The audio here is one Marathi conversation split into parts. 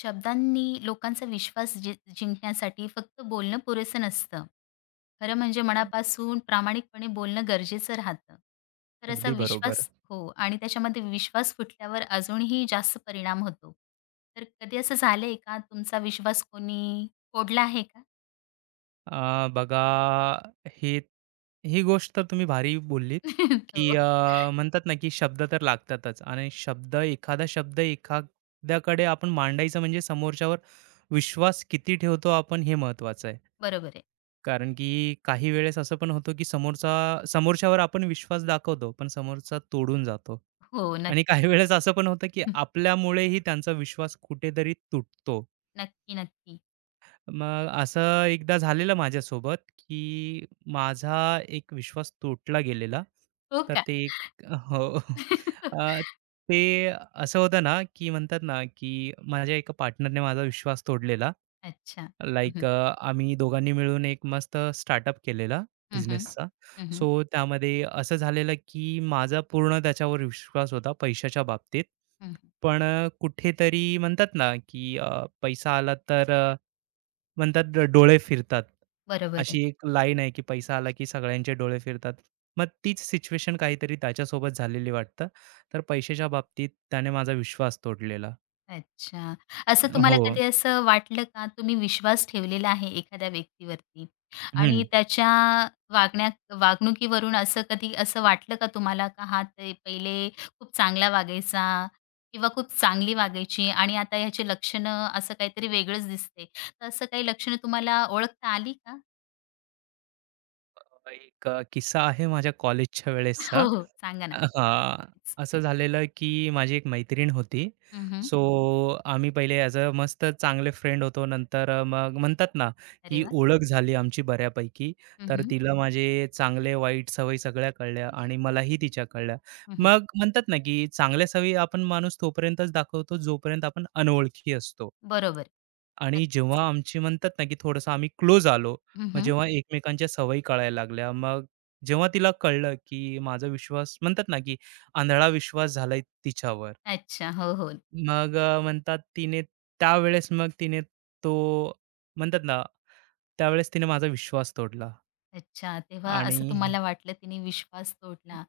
शब्दांनी लोकांचा विश्वास जिंकण्यासाठी फक्त बोलणं पुरेसं नसतं. खरं म्हणजे मनापासून प्रामाणिकपणे बोलणं गरजेचं राहतं. तर असा अगदी बरोबर. विश्वास हो आणि त्याच्यामध्ये विश्वास फुटल्यावर अजूनही जास्त परिणाम होतो. तर कधी असं झालंय का तुमचा विश्वास कोणी तोडला आहे का? अ, बघा, हे ही गोष्ट तुम्ही भारी बोललीत, की हो. म्हणतात ना, की शब्द तर लागतातच आणि शब्द एखाद्याकडे आपण मांडायचं म्हणजे समोरच्यावर विश्वास किती ठेवतो आपण हे महत्त्वाचं आहे. बरोबर आहे. कारण की काही वेळेस असं पण होतं, की समोरच्यावर आपण विश्वास दाखवतो, पण समोरचा तोडून जातो. हो, नक्की. आणि काही वेळेस असं पण होतं, की आपल्यामुळेही त्यांचा विश्वास कुठेतरी तुटतो. नक्की, नक्की. मग असं एकदा झालेलं माझ्यासोबत, की माझा एक विश्वास तुटला गेलेला. हो तर का? ते एक, हो. अ, ते असं होतं ना, की म्हणतात ना, की माझ्या एका पार्टनरने माझा विश्वास तोडलेला. अच्छा. हं, हं. लाइक आम्ही दोघांनी मिळून एक मस्त स्टार्टअप केलेला हं, हं. बिझनेसचा. हं, सो त्यामध्ये असं झालेलं की माझा पूर्ण त्याच्यावर विश्वास होता पैशाच्या बाबतीत. पण कुठेतरी म्हणतात ना की पैसा आला तर, म्हणतात डोळे फिरतात. बरोबर आहे. अशी एक लाईन आहे की पैसा आला की सगळ्यांचे डोळे फिरतात. मग तीच सिच्युएशन काहीतरी त्याच्यासोबत झालेली वाटतं. तर पैशाच्या बाबतीत त्याने माझा विश्वास तोडलेला. अच्छा. असं तुम्हाला हो. कधी असं वाटलं का, तुम्ही विश्वास ठेवलेला आहे एखाद्या व्यक्तीवरती आणि हं. त्याच्या वागण्या वागणुकीवरून असं कधी असं वाटलं का तुम्हाला का हा ते पहिले खूप चांगला वागायचा किंवा खूप चांगली वागायची आणि आता ह्याची लक्षणं असं काहीतरी वेगळंच दिसते. तर असं काही लक्षणं तुम्हाला ओळखता आली का? एक किस्सा आहे माझ्या कॉलेजच्या हो, वेळेसचा. हो. सांगा ना. हां, नक्कीच. असं झालेलं की माझी एक मैत्रीण होती. सो आम्ही पहिले ॲज अ मस्त चांगले फ्रेंड होतो. नंतर मग म्हणतात ना, अरे की वाह! ओळख झाली आमची बऱ्यापैकी. हं, तर हं. तिला माझे चांगले वाईट सवयी सगळ्या कळल्या आणि मलाही तिच्या कळल्या. मग म्हणतात ना, की चांगल्या सवयी आपण माणूस तोपर्यंतच दाखवतो जोपर्यंत आपण अनोळखी असतो. बरोबर. आणि नक्कीच. जेव्हा आमची म्हणतात ना, की थोडंसं आम्ही क्लोज आलो, मग हं, जेव्हा एकमेकांच्या सवयी कळायला लागल्या, मग जेव्हा तिला कळलं, की माझा विश्वास म्हणतात ना, की आंधळा विश्वास झालाय तिच्यावर. अच्छा. हो, हो. मग म्हणतात तिने तो म्हणतात ना, त्यावेळेस तिने माझा विश्वास तोडला अच्छा, तेव्हा आणि असं तुम्हाला वाटलं तिने विश्वास तोडला.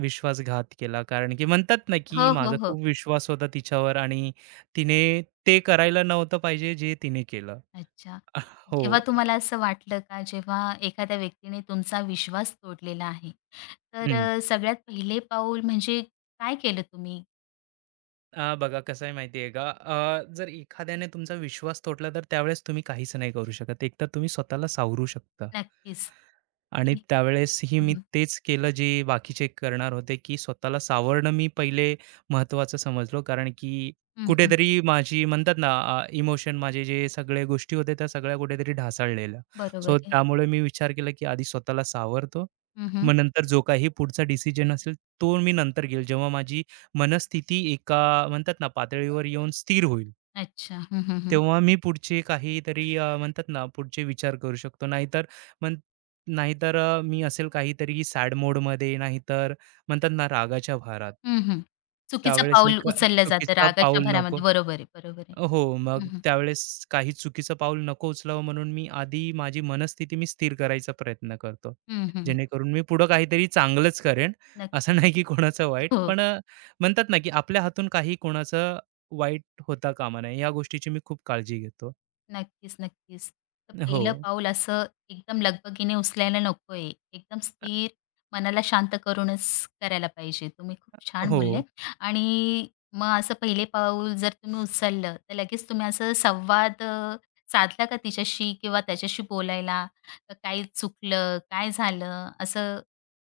विश्वासघात केला. कारण की म्हणतात ना, की हो, माझा हो, हो. खूप विश्वास होता तिच्यावर आणि तिने ते करायला नव्हतं पाहिजे जे तिने केलं. अच्छा. हो. जेव्हा तुम्हाला असं वाटलं का, जेव्हा एखाद्या व्यक्तीने तुमचा विश्वास तोडलेला आहे, तर हं. सगळ्यात पहिले पाऊल म्हणजे काय केलं तुम्ही? बघा कसं आहे माहिती आहे का, जर एखाद्याने तुमचा विश्वास तोडला तर त्यावेळेस तुम्ही काहीच नाही करू शकत. एक तर तुम्ही स्वतःला सावरू शकता. नक्कीच. आणि त्यावेळेसही हं, मी हं, तेच केलं जे बाकीचे करणार होते, की स्वतःला सावरणं मी पहिले महत्त्वाचं समजलो. कारण की हं, कुठेतरी माझी म्हणतात ना, इमोशन माझे जे सगळ्या गोष्टी होत्या त्या सगळ्या कुठेतरी ढासळलेल्या. बरोबर सो आहे. त्यामुळे मी विचार केला, की आधी स्वतःला सावरतो. हं, हं. मग नंतर जो काही पुढचा डिसिजन असेल तो मी नंतर घेईल. जेव्हा माझी मनस्थिती एका म्हणतात ना पातळीवर येऊन स्थिर होईल. अच्छा. हं, हं, हं. तेव्हा मी पुढचे काहीतरी, म्हणतात ना, पुढचे विचार करू शकतो. म्हण नाहीतर मी असेल काहीतरी सॅड मोडमध्ये, नाहीतर म्हणतात ना, रागाच्या भारात. हं, हं. चुकीचं त्यावेळेस मी पाऊल का उचललं जातं चुकीचा रागाच्या पाऊल नको भरामध्ये. बरोबर आहे, बरोबर आहे. हो, हं, मग हं. त्यावेळेस काही चुकीचं पाऊल नको उचलावं म्हणून मी आधी माझी मनस्थिती स्थिर करायचा प्रयत्न करतो. हं, हं. जेणेकरून मी पुढं काहीतरी चांगलंच करेन. असं नक्कीच. नाही की कोणाचं वाईट. हो. पण म्हणतात ना, की आपल्या हातून काही कोणाचं वाईट होता कामा नये. या गोष्टीची मी खूप काळजी घेतो. नक्कीच, नक्कीच. तर हो, पहिलं पाऊल असं एकदम लगबगीने उचलायला नकोय. एकदम स्थिर, मनाला शांत करूनच करायला पाहिजे. तुम्ही खूप छान हो. बोलले आणि मग असं पहिले पाऊल जर तुम्ही उचललं, तर लगेच तुम्ही असं संवाद साधला का तिच्याशी किंवा त्याच्याशी बोलायला? का काय चुकलं? काय झालं? असं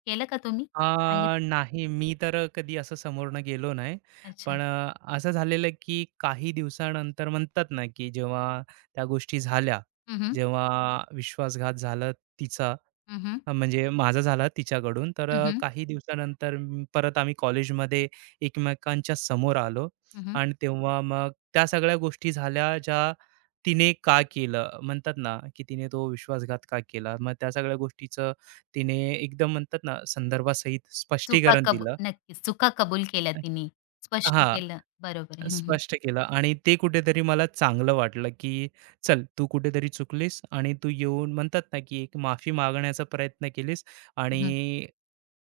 केलं का तुम्ही? अ, सांगितलं? नाही, मी तर कधी असं समोरनं गेलो नाही. पण अच्छा. असं झालेलं की काही दिवसानंतर म्हणतात ना, की जेव्हा त्या गोष्टी झाल्या, हं, हं. जेव्हा विश्वासघात झाला तिचा, हं, हं. हां, म्हणजे माझा झाला तिच्याकडून. तर काही दिवसानंतर परत आम्ही कॉलेजमध्ये एकमेकांच्या समोर आलो आणि तेव्हा मग त्या सगळ्या गोष्टी झाल्या ज्या तिने का केलं, म्हणतात ना, की तिने तो विश्वासघात का केला? मग त्या सगळ्या गोष्टीचं तिने एकदम म्हणतात ना, संदर्भासहित चुका स्पष्टीकरण कब दिलं. नक्कीच. चुका कबूल केल्या तिने. स्पष्ट हां. केलं. बरोबर आहे. स्पष्ट केलं आणि ते कुठेतरी मला चांगलं वाटलं, की चल तू कुठेतरी चुकलीस आणि तू येऊन म्हणतात ना, की एक माफी मागण्याचा प्रयत्न केलीस हं, हं. आणि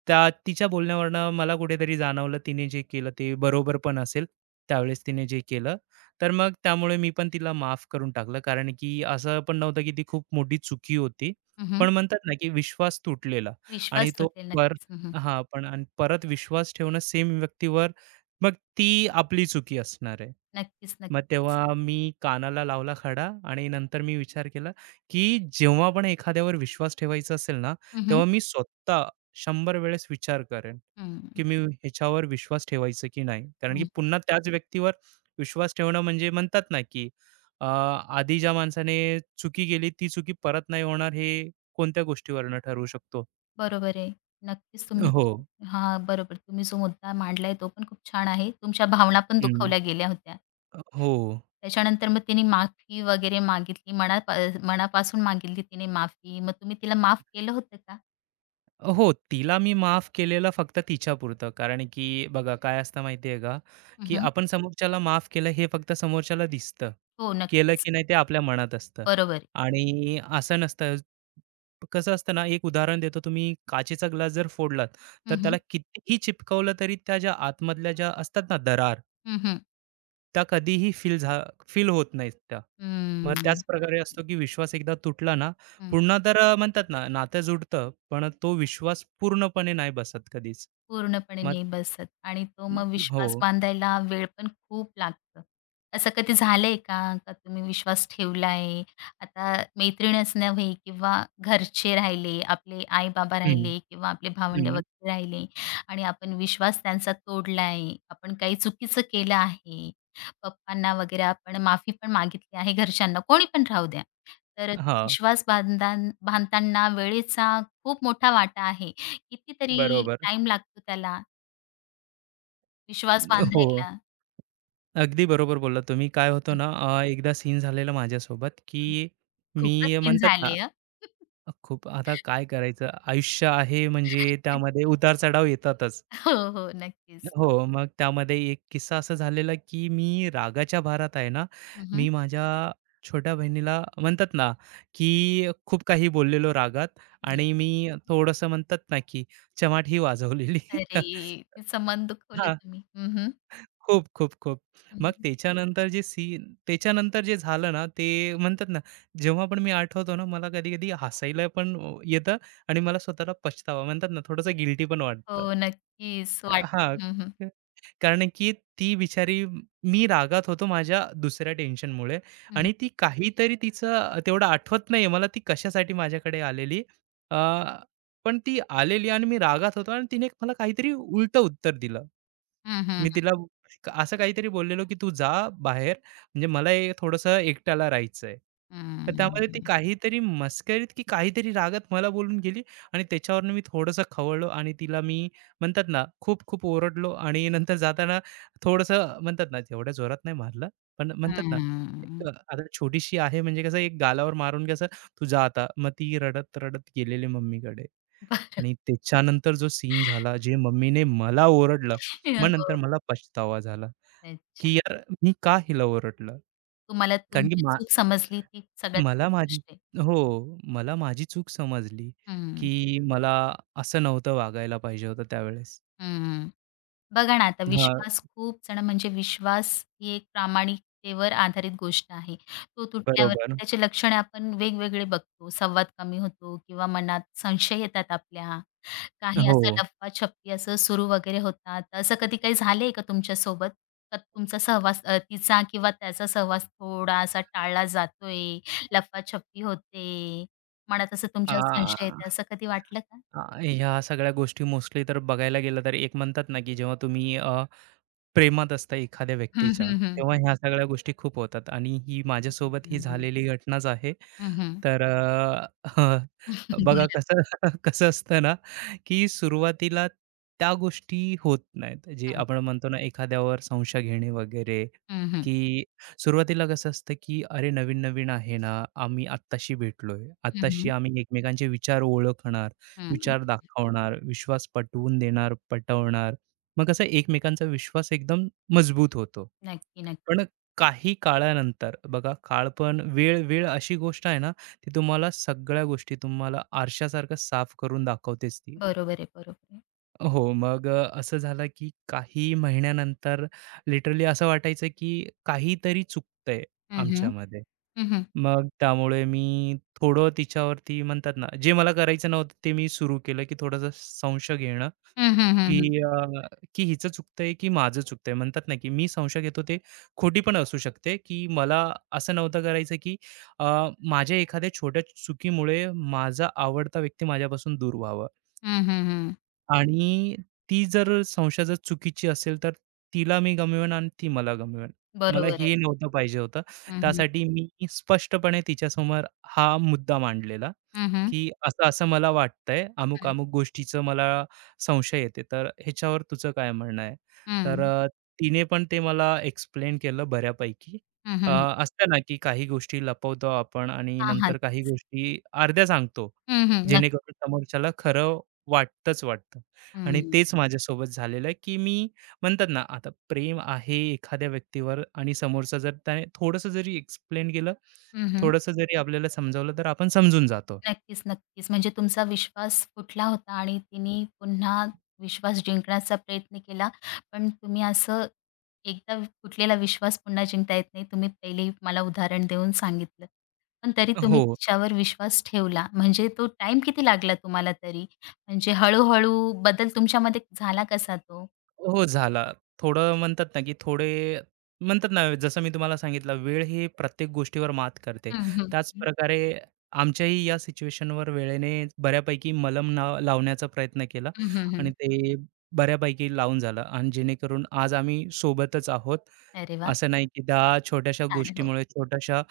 त्या तिच्या बोलण्यावरनं मला कुठेतरी जाणवलं तिने जे केलं ते बरोबर पण असेल. त्यावेळेस तिने जे केलं, तर मग त्यामुळे मी पण तिला माफ करून टाकलं. कारण की असं पण नव्हतं, की ती खूप मोठी चुकी होती. हं, हं. पण म्हणतात ना, की विश्वास तुटलेला आणि विश्वास तो तुटेल पर नक्कीच. हं, हं. हां, पण आणि परत विश्वास ठेवणं सेम व्यक्तीवर मग ती आपली चुकी असणार आहे. नक्कीच, मग नक्कीच. तेव्हा मी कानाला लावला खडा आणि नंतर मी विचार केला, की जेव्हा पण एखाद्यावर विश्वास ठेवायचा असेल ना, हं, हं. तेव्हा मी स्वतः 100 वेळेस विचार करेन, हं, की मी ह्याच्यावर विश्वास ठेवायचा की नाही. कारण की हं. पुन्हा त्याच व्यक्तीवर विश्वास ठेवणं म्हणजे म्हणतात ना, की आधी ज्या माणसाने चुकी केली ती चुकी परत नाही होणार हे कोणत्या गोष्टीवरनं ठरवू शकतो. बरोबर आहे. नक्कीच तुम्ही हो. हां, बरोबर. तुम्ही जो मुद्दा मांडलाय तो पण खूप छान आहे. तुमच्या भावना पण हं. दुखावल्या गेल्या होत्या. हो. त्याच्यानंतर मग तिने माफी वगैरे मागितली. मनापासून मागितली तिने माफी. मग तुम्ही तिला माफ केलं होतं का? हो, तिला मी माफ केलेलं फक्त तिच्यापुरतं. कारण की बघा काय असतं माहिती का, हं, की हं. आपण समोरच्याला माफ केलं हे फक्त समोरच्याला दिसतं. हो, केलं नक्कीच. की नाही ते आपल्या मनात असतं बरोबर आहे. आणि असं नसतं. कसं असतं ना, एक उदाहरण देतो. तुम्ही काचेचा ग्लास जर फोडलात, हं, तर हं. त्याला कितीही चिपकवलं तरी त्या ज्या आतमधल्या ज्या असतात ना दरार, हं, हं. त्या कधीही फील होत नाहीत त्या. मग त्याच हं. प्रकारे नक्की. असतो, की विश्वास एकदा तुटला ना, हं. पुन्हा तर म्हणतात ना, नातं जुडतं, पण तो विश्वास पूर्णपणे नाही बसत कधीच. पूर्णपणे मग नाही बसत आणि तो मग हो. विश्वास बांधायला वेळ पण खूप लागतो. असं कधी झालंय का? का तुम्ही विश्वास ठेवलाय? आता मैत्रीणच नव्हे किंवा घरचे राहिले, आपले आई-बाबा हं, राहिले किंवा आपले भावंडे हं. वगैरे राहिले आणि आपण विश्वास त्यांचा तोडलाय, आपण काही चुकीचं केलं आहे. पप्पांना वगैरे आपण माफी पण मागितली आहे घरच्यांना, कोणी पण राहू द्या. तर हां, विश्वास बांधताना वेळेचा खूप मोठा वाटा आहे. कितीतरी बरोबर. टाईम लागतो त्याला विश्वास हो, बांधायला. अगदी बरोबर बोललात तुम्ही. काय होतं हं, ना, एकदा सीन झालेला माझ्यासोबत, की हं. मी खूपच सीन म्हणतात ना, झाले हं. खूप आता काय करायचं? आयुष्य आहे म्हणजे त्यामध्ये नक्कीच. उतार-चढाव येतातच. हो, हो. नक्कीच. हो, मग त्यामध्ये एक किस्सा असा झालेला, की मी रागाच्या भारात आहे ना, हं, हं. मी माझ्या छोट्या बहिणीला म्हणतात ना, की खूप काही बोललेलो रागात आणि मी थोडंसं म्हणतात ना, की चमाटही वाजवलेली. अरे! तिचं मन दुखवलं हां, तुम्ही. हं, हं. खूप, खूप, खूप. हं, मग हं. त्याच्यानंतर जे झालं ना, ते म्हणतात ना, जेव्हा पण मी आठवतो ना, मला कधी-कधी हसायला पण येतं आणि मला स्वतःला पछतावा म्हणतात ना, थोडंसं गिल्टी पण हो, वाटतं. नक्कीच वाट अ, हं, हं. कारण की ती बिचारी, मी रागात होतो माझ्या दुसऱ्या टेन्शनमुळे हं. आणि ती काहीतरी तिचं तेवढं आठवत नाहीये मला ती कशासाठी माझ्याकडे आलेली. अ, पण ती आलेली आणि मी रागात होतो आणि तिने मला काहीतरी उलटं उत्तर दिलं. हं, मी हं. तिला असं काहीतरी बोललेलो, की "तू जा बाहेर, म्हणजे मला हे थोडंसं एकट्याला राहायचंय." तर त्यामध्ये ती हं. काहीतरी मस्करीत की काहीतरी रागात मला बोलून गेली आणि त्याच्यावरून मी थोडंसं खवळलो आणि तिला मी म्हणतात ना, खूप-खूप ओरडलो आणि नंतर जाताना थोडंसं म्हणतात ना, तेवढ्या जोरात नाही मारलं, पण म्हणतात ना, हं. एक आता छोटीशी आहे म्हणजे कसं एक गालावर मारून कसं, "तू जा आता." मग ती रडत-रडत गेलेली मम्मीकडे बरोबर. आणि त्याच्यानंतर जो सीन झाला, जे मम्मीने मला ओरडलं, मग नंतर हो. मला पछतावा झाला, अच्छा. की यार मी का हिला ओरडलं? तुम्हाला कारण की तुमची मा चूक समजली ती सगळ्यात मला मोठी माझी गोष्ट आहे. हो, मला माझी चूक समजली, हं. की मला असं नव्हतं वागायला पाहिजे होतं त्यावेळेस. हं. बघा ना आता हां, विश्वास खूप जण म्हणजे विश्वास ही एक प्रामाणिकतेवर आधारित गोष्ट आहे. तो तुटल्यावरती बरोबर. त्याचे लक्षणे आपण वेगवेगळे बघतो. संवाद कमी होतो किंवा मनात संशय येतात आपल्या. काही हो. असं लफाछपी असं सुरू वगैरे होतात. तर असं कधी काही झालंय का तुमच्यासोबत? का तुमचा सहवास तिचा किंवा त्याचा सहवास थोडासा टाळला जातोय, लफाछपी होते, मनात असं तुमच्यावर हां, संशय हां. येते असं कधी वाटलं का? ह्या सगळ्या गोष्टी मोस्टली तर बघायला गेलं तर एक म्हणतात ना, की जेव्हा तुम्ही प्रेमात असता एखाद्या हं, व्यक्तीच्या, हं, हं, तेव्हा हं. ह्या सगळ्या गोष्टी खूप होतात आणि ही हं, माझ्यासोबत ही हं. झालेली घटनाच आहे. हं, हं. तर बघा कसं कसं असतं ना, की सुरुवातीला त्या गोष्टी होत नाहीत. जे आपण म्हणतो ना, एखाद्यावर संशय घेणे वगैरे, हं, हं. की सुरुवातीला कसं असतं, की "अरे, नवीन-नवीन आहे ना, आम्ही आत्ताशी भेटलोय. हं, आत्ताशी हं. आम्ही एकमेकांचे विचार ओळखणार, हं. विचार दाखवणार, विश्वास पटवून देणार, पटवणार." मग कसं एकमेकांचा विश्वास एकदम मजबूत होतो. नक्की, नक्की. पण काही काळानंतर बघा, काळ पण वेळ वेळ अशी गोष्ट आहे ना ती तुम्हाला सगळ्या गोष्टी तुम्हाला आरशासारखं साफ करून दाखवतेच ती. बरोबर आहे, बरोबर आहे. हो, मग असं झालं की काही महिन्यानंतर लिटरली असं वाटायचं की काहीतरी चुकतंय हं, हं. आमच्यामध्ये. हं, हं. मग त्यामुळे मी थोडं तिच्यावरती म्हणतात ना, जे मला करायचं नव्हतं ते मी सुरू केलं की थोडासा संशय घेणं, हं, हं, हं, की हं. अ, की हिचं चुकतंय की माझं चुकतंय. म्हणतात ना, की मी संशय घेतो ते खोटी पण असू शकते, की मला असं नव्हतं करायचं की अ, माझ्या एखाद्या छोट्या चुकीमुळे माझा आवडता व्यक्ती माझ्यापासून दूर व्हावा. हं, हं, हं. आणि ती जर संशय जर चुकीची असेल, तर तिला मी गमावेन आणि ती मला गमावेन. मला बरोबर आहे. हे नव्हतं पाहिजे होतं. हं, हं. त्यासाठी मी स्पष्टपणे तिच्यासमोर हा मुद्दा मांडलेला, हं, हं. की असं-असं मला वाटतंय, हं. अमुक-अमुक गोष्टीचं मला संशय येते, तर ह्याच्यावर तुझं काय म्हणणं आहे? तर हं. तिने पण ते मला एक्सप्लेन केलं बऱ्यापैकी. हं, अ, हं. असतं ना, की काही गोष्टी लपवतो आपण आणि हां, हां. नंतर काही तेच. गोष्टी अर्ध्या सांगतो, हं, हं. नक्की. जेणेकरून समोरच्याला खरं वाटतंच वाटतं. आणि हं. तेच माझ्यासोबत झालेलं आहे, की मी म्हणतात ना, आता प्रेम आहे एखाद्या व्यक्तीवर आणि समोरचा जर त्याने थोडंसं जरी एक्सप्लेन केलं, हं, हं. थोडंसं जरी आपल्याला समजावलं, तर आपण समजून जातो. नक्कीच, नक्कीच. म्हणजे तुमचा विश्वास फुटला होता आणि तिने पुन्हा विश्वास जिंकण्याचा प्रयत्न केला. पण तुम्ही असं एकदा फुटलेला विश्वास पुन्हा जिंकता येत नाही. तुम्ही पहिले मला उदाहरण देऊन सांगितलं. पण तरी तुम्ही हो, तिच्यावर विश्वास ठेवला. म्हणजे तो टाईम किती लागला तुम्हाला तरी? म्हणजे हळू बदल तुमच्यामध्ये झाला कसा तो? हो, झाला. थोडं म्हणतात ना, की थोडे म्हणतात ना, जसं मी तुम्हाला सांगितलं, वेळ ही प्रत्येक गोष्टीवर मात करते. हं, हं. त्याचप्रकारे आमच्याही या सिच्युएशनवर वेळेने बऱ्यापैकी मलम ना लावण्याचा प्रयत्न केला हं, हं, आणि हं. ते बऱ्यापैकी लावून झालं आणि जेणेकरून आज आम्ही सोबतच आहोत. अरे वाह! असं नाही की 10 छोट्याशा छान. हो. गोष्टीमुळे, छोट्याशा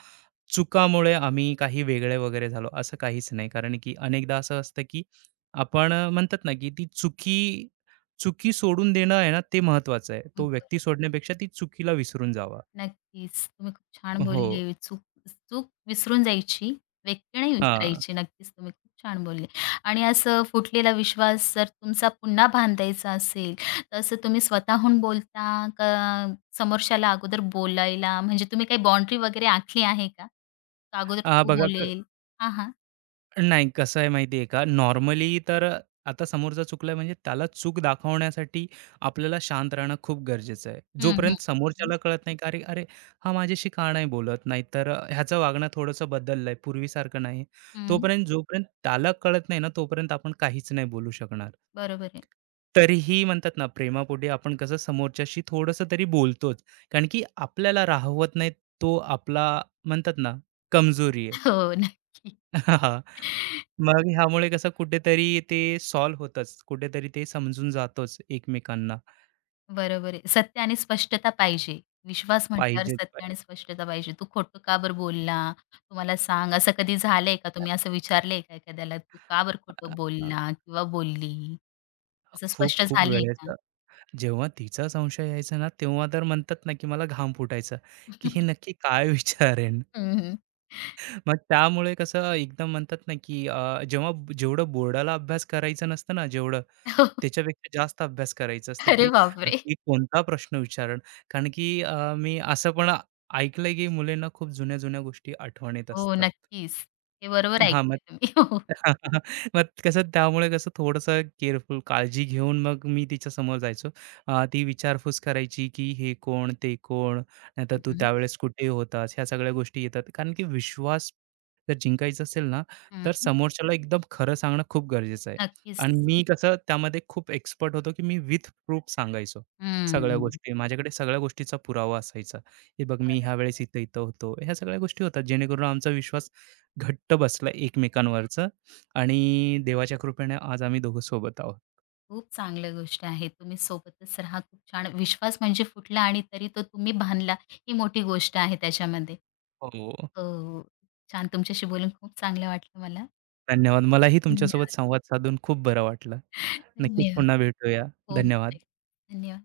चुकामुळे आम्ही काही वेगळे वगैरे झालो, असं काहीच नाही. कारण की अनेकदा असं असतं की आपण म्हणतात ना की ती चुकी चुकी सोडून देणं आहे ना, ते महत्त्वाचं आहे. तो व्यक्ती बरोबर. सोडण्यापेक्षा ती चुकीला विसरून जावा. नक्कीच. तुम्ही खूप छान हो. बोलले. चूक चूक विसरून जायची, व्यक्ती नाही हां. विसरायची. नक्कीच तुम्ही खूप छान बोलले. आणि असं फुटलेला विश्वास जर तुमचा पुन्हा बांधायचा असेल, तर असं तुम्ही स्वतःहून बोलता का समोरच्याला अगोदर बोलायला म्हणजे तुम्ही काही बाउंडरी वगैरे आखली आहे का? का अगोदर हां, तू बघा, बोलेल? हां, हां. नाही, कसं आहे माहिती आहे का, नॉर्मली तर आता समोरचा चुकलाय म्हणजे त्याला चूक दाखवण्यासाठी आपल्याला शांत राहणं खूप गरजेचं आहे. हं, हं. जोपर्यंत समोरच्याला कळत नाही, की "अरे, अरे, हा माझ्याशी का नाही बोलत? नाहीतर ह्याचं वागणं थोडंसं बदललंय, पूर्वीसारखं नाही." हं, हं. तोपर्यंत जोपर्यंत त्याला कळत नाही ना, तोपर्यंत आपण काहीच नाही बोलू शकणार. बरोबर आहे. तरीही म्हणतात ना, प्रेमापोटी आपण कसं समोरच्याशी थोडंसं तरी बोलतोच. कारण की आपल्याला राहवत नाही, तो आपला म्हणतात ना, कमजोरी आहे. हो, नक्की. मग ह्यामुळे कसं कुठेतरी ते सॉल्व्ह होतंच. कुठेतरी ते समजून जातोच एकमेकांना. बरोबर आहे. सत्य आणि स्पष्टता पाहिजे. विश्वास म्हटल्यावर पाहिजेत सत्य पण आणि स्पष्टता पाहिजे. तू खोटं का बरं बोलला? तू सांग. असं कधी झालंय का? तुम्ही असं विचारलंय का एखाद्याला, "तू का बरं अ, खोटं अ, बोलला किंवा बोलली?" असं खूप स्पष्ट खूप झालंय वेळेस, का? जेव्हा तिचा संशय यायचा ना, तेव्हा तर म्हणतात ना, की मला घाम फुटायचा, की हे नक्की काय विचारेन? हं, मग त्यामुळे कसं एकदम म्हणतात ना, की अ, जेव्हा जेवढं बोर्डाला अभ्यास करायचं नसतं ना, जेवढं त्याच्यापेक्षा जास्त अभ्यास करायचं असतं, अरे की बापरे! नक्की कोणता प्रश्न विचारेन? कारण की मी असं पण ऐकलंय, की मुलींना खूप जुन्या-जुन्या गोष्टी आठवण येत हो, असतात. नक्कीच. हे बरोबर हां, मग ऐकलंय तुम्ही. हो. मग कसं त्यामुळे कसं थोडंसं केअरफुल काळजी घेऊन मग मी तिच्यासमोर जायचो. ती विचारपूस करायची, की "हे कोण? ते कोण? नाहीतर हं, तू हं. त्यावेळेस कुठे होतास?" ह्या सगळ्या गोष्टी येतात. कारण की विश्वास जर जिंकायचा असेल ना, तर समोरच्याला एकदम खरं सांगणं खूप गरजेचं आहे. नक्कीच. आणि मी कसं त्यामध्ये खूप एक्सपर्ट होतो, की मी विथ प्रूफ सांगायचो सगळ्या हं. गोष्टी. माझ्याकडे सगळ्या गोष्टीचा पुरावा असायचा. "हे बघ, मी बरोबर. ह्यावेळेस इथं, इथं होतो." ह्या सगळ्या गोष्टी होतात जेणेकरून आमचा विश्वास घट्ट बसलं एकमेकांवरचं आणि देवाच्या कृपेने आज आम्ही दोघं सोबत आहोत. खूप चांगली गोष्ट आहे. तुम्ही सोबतच राहा. खूप छान विश्वास म्हणजे फुटला आणि तरी तो तुम्ही बांधला, ही मोठी गोष्ट आहे त्याच्यामध्ये. हो. हो. छान तुमच्याशी बोलून खूप चांगलं वाटलं मला. धन्यवाद. मलाही तुमच्यासोबत धन्यवाद. संवाद साधून खूप बरं वाटलं. नक्कीच धन्यवाद. पुन्हा भेटूया. हो, हो. धन्यवाद. नक्की. धन्यवाद.